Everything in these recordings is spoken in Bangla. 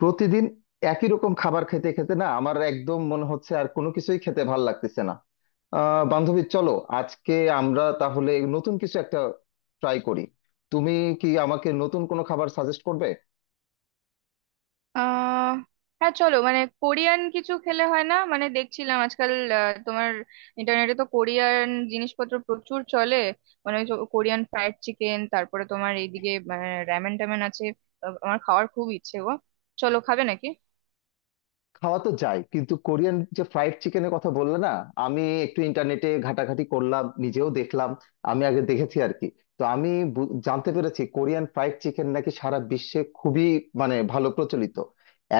প্রতিদিন একই রকম খাবার খেতে খেতে না আমার একদম মনে হচ্ছে আর কোনো কিছুই খেতে ভাল লাগতেছে না। বান্ধবী, চলো আজকে আমরা তাহলে নতুন কিছু একটা ট্রাই করি। তুমি কি আমাকে নতুন কোনো খাবার সাজেস্ট করবে? আহ হ্যাঁ, চলো মানে কোরিয়ান কিছু খেলে হয় না। মানে দেখছিলাম আজকাল তোমার ইন্টারনেটে তো কোরিয়ান জিনিসপত্র প্রচুর চলে। মানে ওই যে কোরিয়ান ফ্রাইড চিকেন, তারপরে তোমার এইদিকে র্যামেন ট্যামেন আছে। আমার খাওয়ার খুব ইচ্ছে গো। চলো, খাবে নাকি? খাওয়া তো যায়, কিন্তু কোরিয়ান যে ফ্রাইড চিকেনের কথা বললে না, আমি একটু ইন্টারনেটে ঘাটাঘাটি করলাম, নিজেও দেখলাম। আমি আগে দেখেছি আর কি। তো আমি জানতে পেরেছি কোরিয়ান ফ্রাইড চিকেন নাকি সারা বিশ্বে খুবই মানে ভালো প্রচলিত।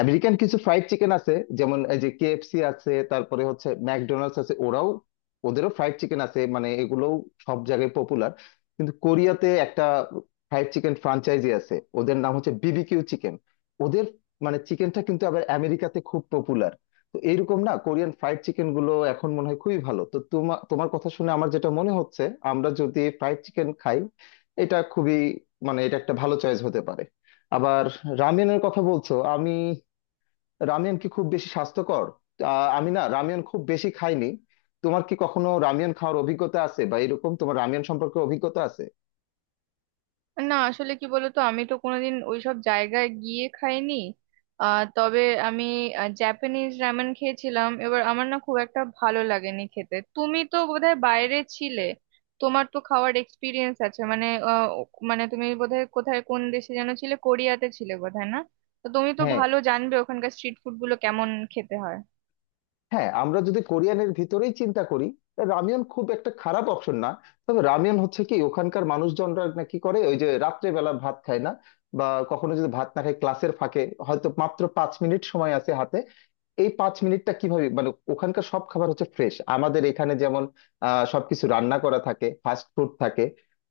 আমেরিকান কিছু ফ্রাইড চিকেন আছে, যেমন এই যে কেএফসি আছে, তারপরে হচ্ছে ম্যাকডোনাল্ডস আছে, ওরাও ওদেরও ফ্রাইড চিকেন আছে, মানে এগুলোও সব জায়গায় পপুলার। কিন্তু কোরিয়াতে একটা ফ্রাইড চিকেন ফ্রাঞ্চাইজি আছে, ওদের নাম হচ্ছে বিবিকিউ চিকেন। ওদের মানে চিকেনটা কিন্তু আবার আমেরিকাতে খুব পপুলার। তো এইরকম না, কোরিয়ান ফ্রাইড চিকেন গুলো এখন মনে হয় খুবই ভালো। তো তোমার তোমার কথা শুনে আমার যেটা মনে হচ্ছে, আমরা যদি ফ্রাইড চিকেন খাই, এটা খুবই মানে এটা একটা ভালো চয়েস হতে পারে। আবার রামেনের কথা বলছো, আমি রামিয়ন কি খুব বেশি স্বাস্থ্যকর? আমি না রামিয়ন খুব বেশি খাইনি। তোমার কি কখনো রামিয়ন খাওয়ার অভিজ্ঞতা আছে বা এরকম তোমার রামিয়ন সম্পর্কে অভিজ্ঞতা আছে? না, আসলে কি বলতো, আমি তো কোনোদিন ওইসব জায়গায় গিয়ে খাইনি। তবে আমি জাপানিজ রামেন খেয়েছিলাম এবার, আমার না খুব একটা ভালো লাগেনি খেতে। তুমি তো বোধহয় বাইরে ছিলে, তোমার তো খাওয়ার এক্সপিরিয়েন্স আছে। মানে মানে তুমি বোধহয় কোথায় কোন দেশে যেন ছিলে, কোরিয়াতে ছিলে বোধহয়, না? তো তুমি তো হ্যাঁ, ভালো জানবে ওখানকার স্ট্রিট ফুড গুলো কেমন খেতে হয়। হ্যাঁ, আমরা যদি কোরিয়ানের ভিতরেই চিন্তা করি, তা রামিয়ন খুব একটা খারাপ অপশন না। তবে রামিয়ন হচ্ছে কি, ওখানকার মানুষজনরা নাকি করে, ওই যে রাত্রে বেলা ভাত খায় না বা কখনো যদি ভাত না খায়, ক্লাসের ফাঁকে হয়তো মাত্র 5 মিনিট সময় আছে হাতে। এই 5 মিনিটটা কিভাবে, মানে ওখানকার সব খাবার হচ্ছে ফ্রেশ। আমাদের এখানে যেমন সবকিছু রান্না করা থাকে, ফাস্ট ফুড থাকে।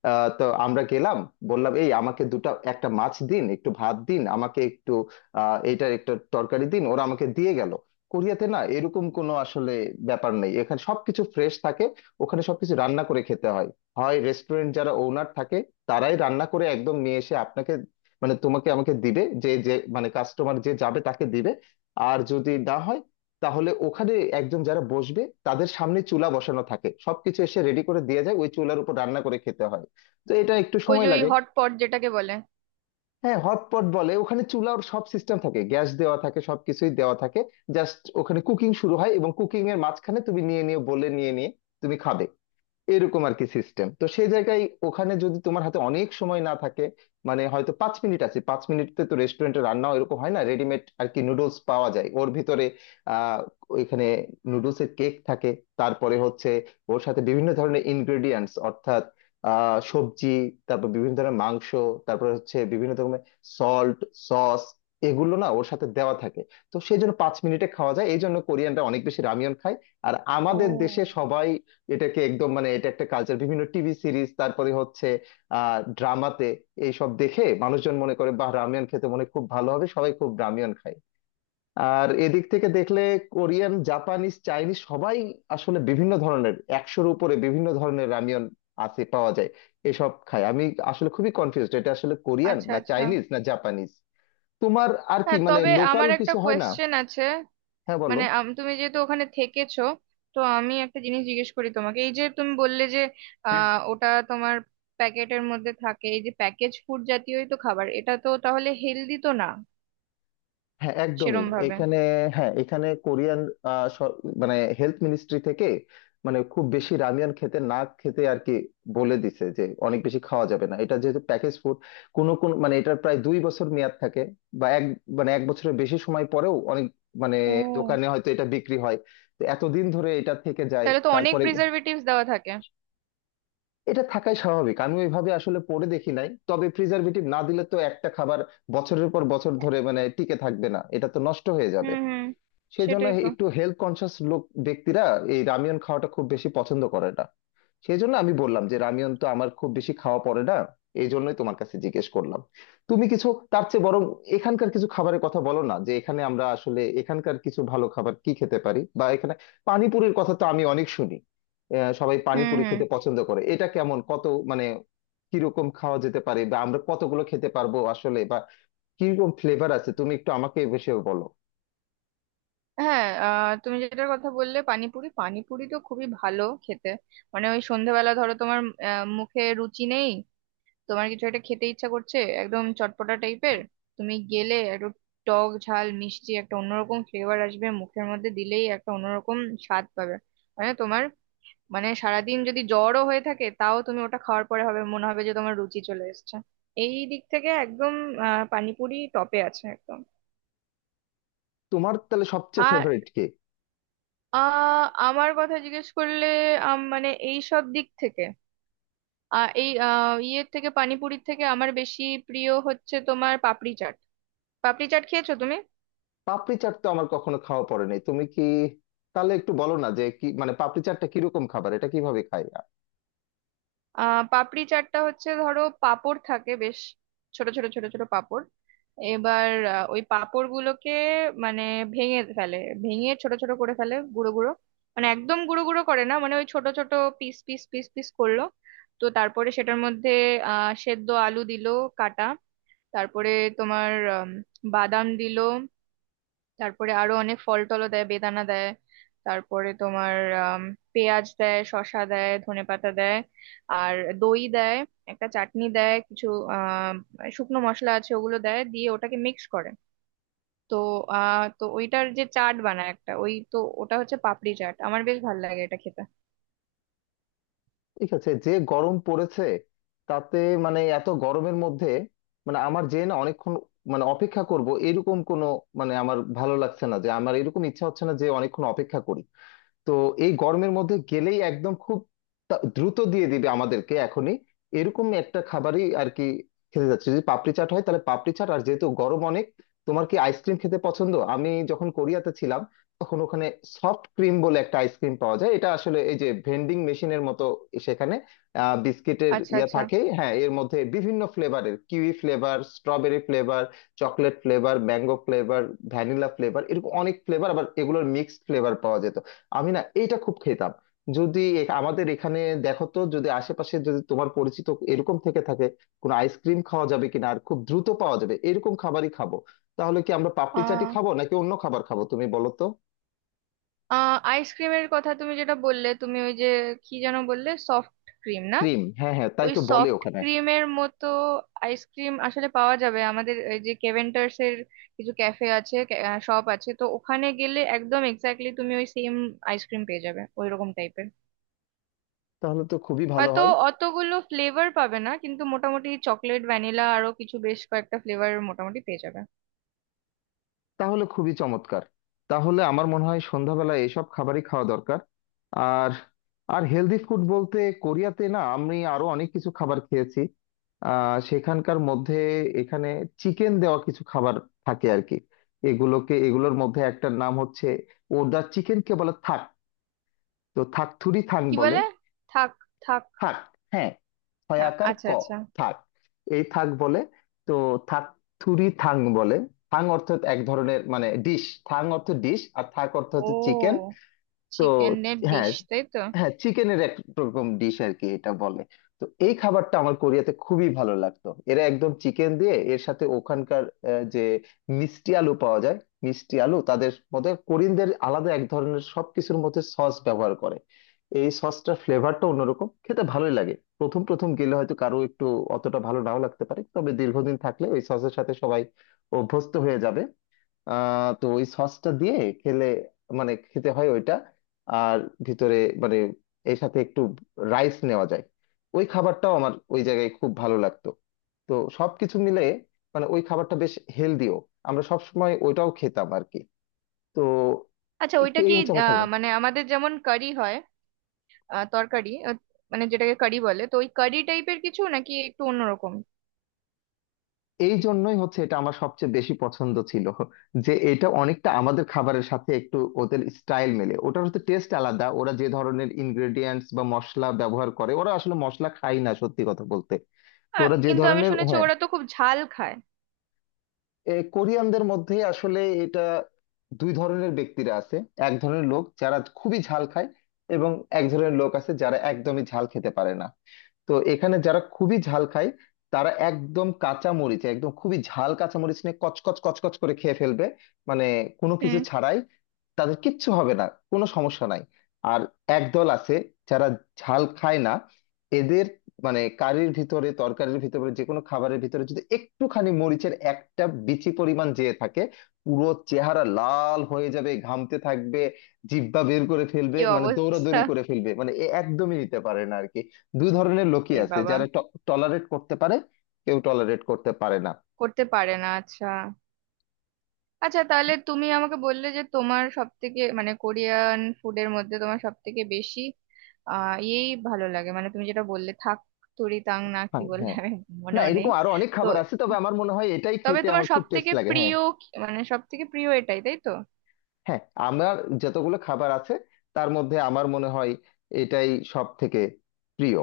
তো আমরা গেলাম, বললাম, এই আমাকে দুটো একটা মাছ দিন, একটু ভাত দিন, আমাকে একটু এইটার একটা তরকারি দিন, ওরা আমাকে দিয়ে গেল। কোরিয়াতে না এরকম কোনো আসলে ব্যাপার নেই। এখানে সবকিছু ফ্রেশ থাকে, ওখানে সবকিছু রান্না করে খেতে হয়। হয় রেস্টুরেন্ট যারা ওনার থাকে, তারাই রান্না করে একদম নিয়ে এসে আপনাকে মানে তোমাকে আমাকে দিবে, যে যে মানে কাস্টমার যে যাবে তাকে দিবে। আর যদি না হয়, তাহলে ওখানে একজন যারা বসবে, তাদের সামনে চুলা বসানো থাকে, সবকিছু এসে রেডি করে দিয়ে যায়, ওই চুলার উপর রান্না করে খেতে হয়। তো এটা একটু ওই যে সময় ওই লাগে। হট পট যেটাকে বলে। হ্যাঁ, হটপট বলে, ওখানে চুলার সব সিস্টেম থাকে, গ্যাস দেওয়া থাকে, সবকিছুই দেওয়া থাকে। জাস্ট ওখানে কুকিং শুরু হয় এবং কুকিং এর মাঝখানে তুমি নিয়ে নিয়ে বলে নিয়ে নিয়ে তুমি খাবে, এরকম আর কি সিস্টেম তো সেই জায়গায়। ওখানে যদি তোমার হাতে অনেক সময় না থাকে, মানে হয়তো 5 মিনিট আছে, 5 মিনিটে তো রেস্টুরেন্টে রান্নাও এরকম হয় না, রেডিমেড আর কি নুডলস পাওয়া যায় ওর ভিতরে। আহ ওইখানে নুডলসের কেক থাকে, তারপরে হচ্ছে ওর সাথে বিভিন্ন ধরনের ইনগ্রেডিয়েন্টস, অর্থাৎ সবজি, তারপর বিভিন্ন ধরনের মাংস, তারপর হচ্ছে বিভিন্ন রকমের সল্ট, সস, এগুলো না ওর সাথে দেওয়া থাকে। তো সেই জন্য 5 মিনিটে খাওয়া যায়, এই জন্য কোরিয়ানরা অনেক বেশি রামিয়ন খায়। আর ও, আমাদের দেশে সবাই এটাকে একদম মানে এটা একটা কালচার, বিভিন্ন টিভি সিরিজ, তারপরে হচ্ছে ড্রামাতে এইসব দেখে মানুষজন মনে করে বা রামিয়ন খেতে মনে হয় খুব ভালো হবে, সবাই খুব রামিয়ন খায়। আর এদিক থেকে দেখলে কোরিয়ান, জাপানিজ, চাইনিজ সবাই আসলে বিভিন্ন ধরনের, 100-র উপরে বিভিন্ন ধরনের রামিয়ন আছে, পাওয়া যায়, এসব খায়। আমি আসলে খুবই কনফিউজড, এটা আসলে কোরিয়ান, আচ্ছা না আচ্ছা। চাইনিজ, না জাপানিজ। তোমার আর কি হ্যাঁ, মানে তবে লোকাল আমার একটা কিছু হয় না? কোয়েশ্চেন আছে। হ্যাঁ, বলো। মানে তুমি যেহেতু ওখানে থেকেছো, তো আমি একটা জিনিস জিজ্ঞেস করি তোমাকে। এই যে তুমি বললে যে ওটা তোমার প্যাকেটের মধ্যে থাকে, এই যে প্যাকেজ ফুড জাতীয়ই তো খাবার, এটা তো তাহলে হেলদি তো না হ্যাঁ, একদমই সেরম ভাবে। এখানে। হ্যাঁ, এখানে কোরিয়ান মানে হেলথ মিনিস্ট্রি থেকে মানে খুব বেশি রামিয়ান খেতে না খেতে আর কি বলে দিছে যে অনেক বেশি খাওয়া যাবে না, এটা যেহেতু প্যাকেজ ফুড। কোনো কোন মানে এটার প্রায় 2 বছর মেয়াদ থাকে বা এক মানে 1 বছরের বেশি সময় পরেও অনেক মানে ও, দোকানে হয়তো এটা বিক্রি হয়। তো এতদিন ধরে এটা থেকে যায়, তাহলে তো অনেক তারপরে প্রিজারভেটিভস দেওয়া থাকে। এটা থাকাই স্বাভাবিক। আমি ওইভাবে আসলে পড়ে দেখি নাই, তবে প্রিজারভেটিভ না দিলে তো একটা খাবার বছরের পর বছর ধরে মানে টিকে থাকবে না, এটা তো নষ্ট হয়ে যাবে। হুম হুম। সেই জন্য সেটাই তো। একটু হেলথ কনসিয়াস লোক, ব্যক্তিরা এই রামিয়ন খাওয়াটা খুব বেশি পছন্দ করে না। সেই জন্য আমি বললাম যে রামিয়ন তো আমার খুব বেশি খাওয়া পড়ে না, এই জন্যই তোমার কাছে জিজ্ঞেস করলাম তুমি কিছু তার চেয়ে বরং এখানকার কিছু খাবারের কথা বলো না, যে এখানে আমরা আসলে এখানকার কিছু ভালো খাবার কি খেতে পারি বা এখানে পানিপুরির কথা তো আমি অনেক শুনি। সবাই হুম পানিপুরি হুম। খেতে পছন্দ করে, এটা কেমন, কত মানে কিরকম খাওয়া যেতে পারে, বা আমরা কতগুলো খেতে পারবো আসলে, বা কিরকম ফ্লেভার আছে, তুমি একটু আমাকে এ বিষয়ে বলো। হ্যাঁ, তুমি যেটার কথা বললে পানিপুরি, পানিপুরি তো খুবই ভালো খেতে। মানে ওই সন্ধ্যাবেলা ধরো তোমার মুখে রুচি নেই, তোমার কিছু একটা খেতে ইচ্ছা করছে একদম চটপটা টাইপের। তুমি গেলে একটু টক ঝাল মিষ্টি একটা অন্যরকম ফ্লেভার আসবে, মুখের মধ্যে দিলেই একটা অন্যরকম স্বাদ পাবে। মানে তোমার মানে সারাদিন যদি জ্বরও হয়ে থাকে, তাও তুমি ওটা খাওয়ার পরে হবে, মনে হবে যে তোমার রুচি চলে এসেছে। এই দিক থেকে একদম পানিপুরি টপে আছে একদম। তোমার তাহলে সবচেয়ে আর ফেভারিট কে? আমার কথা জিজ্ঞেস করলে মানে এই সব দিক থেকে আহ এই আহ ইয়ের থেকে পানিপুরির থেকে আমার বেশি প্রিয় হচ্ছে তোমার পাপড়ি চাট। পাপড়ি চাট খেয়েছো তুমি? পাপড়ি চাট তো আমার কখনো খাওয়া পড়েনি, তুমি কি তাহলে একটু বলো না যে কি মানে পাপড়ি চাটটা কিরকম খাবার, এটা কিভাবে খাই পাপড়ি চাটটা হচ্ছে, ধরো পাঁপড় থাকে বেশ ছোট ছোট ছোট ছোট পাঁপড়। এবার ওই পাঁপড় গুলোকে মানে ভেঙে ফেলে, ভেঙে ছোট ছোট করে ফেলে গুঁড়ো গুঁড়ো, মানে একদম গুঁড়ো গুঁড়ো করে না, মানে ওই ছোট ছোট পিস পিস পিস পিস করলো। তো তারপরে সেটার মধ্যে সেদ্ধ আলু দিল, কাটা। তারপরে তোমার আম, বাদাম দিল। তারপরে আরো অনেক ফল টলও দেয়, বেদানা দেয়। তারপরে তোমার আম, পেঁয়াজ দেয়, শসা দেয়, ধনেপাতা দেয়। আর দই দেয়। একটা চাটনি দেয়, কিছু শুকনো মশলা আছে ওগুলো দেয়, দিয়ে ওটাকে মিক্স করে। তো তো ওইটার যে চাট বানায় একটা, ওই তো ওটা হচ্ছে পাপড়ি চাট। আমার বেশ ভালো লাগে এটা খেতে। ঠিক আছে। যে গরম পড়েছে, তাতে মানে এত গরমের মধ্যে মানে আমার যে না অনেকক্ষণ মানে অপেক্ষা করব এরকম কোনো মানে আমার ভালো লাগছে না, যে আমার এরকম ইচ্ছা হচ্ছে না যে অনেকক্ষণ অপেক্ষা করি। তো এই গরমের মধ্যে গেলেই একদম খুব দ্রুত দিয়ে দিবে আমাদেরকে এখনই, এরকম একটা খাবারই আর কি খেতে যাচ্ছে। যদি পাপড়ি চাট হয় তাহলে পাপড়ি চাট, আর যেহেতু গরম অনেক, তোমার কি আইসক্রিম খেতে পছন্দ? আমি যখন কোরিয়াতে ছিলাম তখন ওখানে সফট ক্রিম বলে একটা আইসক্রিম পাওয়া যায়। এটা আসলে এই যে ভেন্ডিং মেশিনের মতো সেখানে বিস্কিটের আচ্ছা ইয়া আচ্ছা। থাকে, হ্যাঁ, এর মধ্যে বিভিন্ন ফ্লেভারের, kiwi flavour, strawberry flavour, chocolate flavour, mango flavour, vanilla flavour, এরকম অনেক ফ্লেভার, আবার এগুলোর মিক্সড ফ্লেভার পাওয়া যেত। আমি না এইটা খুব খেতাম। যদি আমাদের এখানে দেখো তো, যদি আশেপাশে যদি তোমার পরিচিত এরকম থেকে থাকে কোনো আইসক্রিম খাওয়া যাবে কিনা, আর খুব দ্রুত পাওয়া যাবে এরকম খাবারই খাবো। তাহলে কি আমরা পাপড়ি চাটি আহ খাবো নাকি অন্য খাবার খাবো, তুমি বলো তো। আইসক্রিমের কথা তুমি যেটা বললে, তুমি ওই যে কি যেন বললে, সফট ক্রিম না? ক্রিম, হ্যাঁ হ্যাঁ, তাই ওই তো বলে সফট ওখানে। ক্রিমের মতো আইসক্রিম আসলে পাওয়া যাবে আমাদের এই যে কেভেন্টার্স এর কিছু ক্যাফে আছে, শপ আছে, তো ওখানে গেলে একদম এক্স্যাক্টলি তুমি ওই সেম আইসক্রিম পেয়ে যাবে ওই রকম টাইপের। তাহলে তো খুবই ভালো হয়তো হয়। অতগুলো ফ্লেভার পাবে না, কিন্তু মোটামুটি চকলেট, ভ্যানিলা, আরো কিছু বেশ কয়েকটা ফ্লেভার মোটামুটি পেয়ে যাবে। তাহলে খুবই চমৎকার। তাহলে আমার মনে হয় সন্ধ্যাবেলায় এসব খাবারই খাওয়া দরকার। আর আর হেলদি ফুড বলতে কোরিয়াতে না আমি আরো অনেক কিছু খাবার খেয়েছি। সেখানকার মধ্যে এখানে চিকেন দেওয়া কিছু খাবার থাকে আর কি, এগুলোকে এগুলোর মধ্যে একটার নাম হচ্ছে ওদা চিকেনকে বলে থাক। তো থাকথুরি থাং কি বলে। বলে? থাক, থাক। থাক, হ্যাঁ, হয় হ্যাঁ, আকার আচ্ছা ক, আচ্ছা। থাক। এই থাক বলে, তো থাক থুরি থাং বলে। থাং অর্থ এক ধরনের মানে ডিশ, থাং অর্থ ডিশ, আর থাক অর্থ হচ্ছে চিকেন। ও, তো চিকেনের হ্যাঁ, ডিশ, তাই তো? হ্যাঁ চিকেনের এক রকম ডিশ আর কি এটা বলে। তো এই খাবারটা আমার কোরিয়াতে খুবই ভালো লাগতো। এরা একদম চিকেন দিয়ে, এর সাথে ওখানকার যে মিষ্টি আলু পাওয়া যায়, মিষ্টি আলু, তাদের মধ্যে কোরিয়ানদের আলাদা এক ধরনের সবকিছুর মধ্যে সস ব্যবহার করে, এই সসটার ফ্লেভারটা অন্যরকম, খেতে ভালোই লাগে। প্রথম প্রথম গেলে হয়তো কারো একটু অতটা ভালো নাও লাগতে পারে, তবে দীর্ঘদিন থাকলে ওই সসের সাথে সবাই অভ্যস্ত হয়ে যাবে। তো ওই সসটা দিয়ে খেলে মানে খেতে হয় ওইটা। আর ভিতরে মানে এর সাথে একটু রাইস নেওয়া যায়। ওই খাবারটাও আমার ওই জায়গায় খুব ভালো লাগতো। তো সবকিছু মিলে মানে ওই খাবারটা বেশ হেলদিও, আমরা সবসময় ওইটাও খেতাম আর কি। তো আচ্ছা, ওইটা এই কি হচ্ছে আমার খাবার। মানে আমাদের যেমন কারি হয়, তরকারি, মানে যেটাকে কারি বলে, তো ওই কারি টাইপের কিছু নাকি একটু অন্যরকম? এই জন্যই হচ্ছে এটা আমার সবচেয়ে বেশি পছন্দ ছিল, যে এটা অনেকটা আমাদের খাবারের সাথে একটু ওদের স্টাইল মেলে, ওটার হচ্ছে টেস্ট আলাদা, ওরা যে ধরনের ইনগ্রেডিয়েন্টস বা মশলা ব্যবহার করে, ওরা আসলে মশলা খায় না সত্যি কথা বলতে। তো আর ওরা যে কিন্তু আমি ধরনের, শুনেছি হ্যাঁ, ওরা তো খুব ঝাল খায়। কোরিয়ানদের মধ্যে আসলে এটা দুই ধরনের ব্যক্তিরা আছে। এক ধরনের লোক যারা খুবই ঝাল খায়, এবং এক ধরনের লোক আছে যারা একদমই ঝাল খেতে পারে না। তো এখানে যারা খুবই ঝাল খায়, তারা একদম কাঁচা মরিচ, একদম খুবই ঝাল কাঁচা মরিচ নিয়ে কচকচ কচকচ করে খেয়ে ফেলবে মানে কোনো কিছু হুম। ছাড়াই, তাদের কিচ্ছু হবে না, কোনো সমস্যা নাই। আর একদল আছে যারা ঝাল খায় না, এদের মানে কারির ভিতরে, তরকারির ভিতরে, যে কোনো খাবারের ভিতরে যদি একটুখানি মরিচের একটা বিচি পরিমাণ যেয়ে থাকে, পুরো চেহারা লাল হয়ে যাবে, ঘামতে থাকবে, জিহ্বা বের করে ফেলবে, কি মানে অবস্থা! দৌড়াদৌড়ি করে ফেলবে, মানে এ একদমই নিতে পারে না আর কি। দুই ধরনের লোকই এ আছে, বাবা! যারা টলারেট করতে পারে, কেউ টলারেট করতে পারে না। করতে পারে না, আচ্ছা। আচ্ছা, তাহলে তুমি আমাকে বললে যে তোমার সব থেকে, মানে কোরিয়ান ফুডের মধ্যে তোমার সব থেকে বেশি আহ এই ভালো লাগে, মানে তুমি যেটা বললে থাক তুরি তাং, না কি হ্যাঁ, বললে হ্যাঁ। আমি না, মনেও নেই। এরকম আরো অনেক তো খাবার আছে, তবে আমার মনে হয় এটাই তবে খেতে তোমার আমার খুব সব টেস্ট থেকে লাগে। হ্যাঁ, প্রিয় মানে সব থেকে প্রিয় এটাই, তাই তো? হ্যাঁ, আমার যতগুলো খাবার আছে তার মধ্যে আমার মনে হয় এটাই সব থেকে প্রিয়।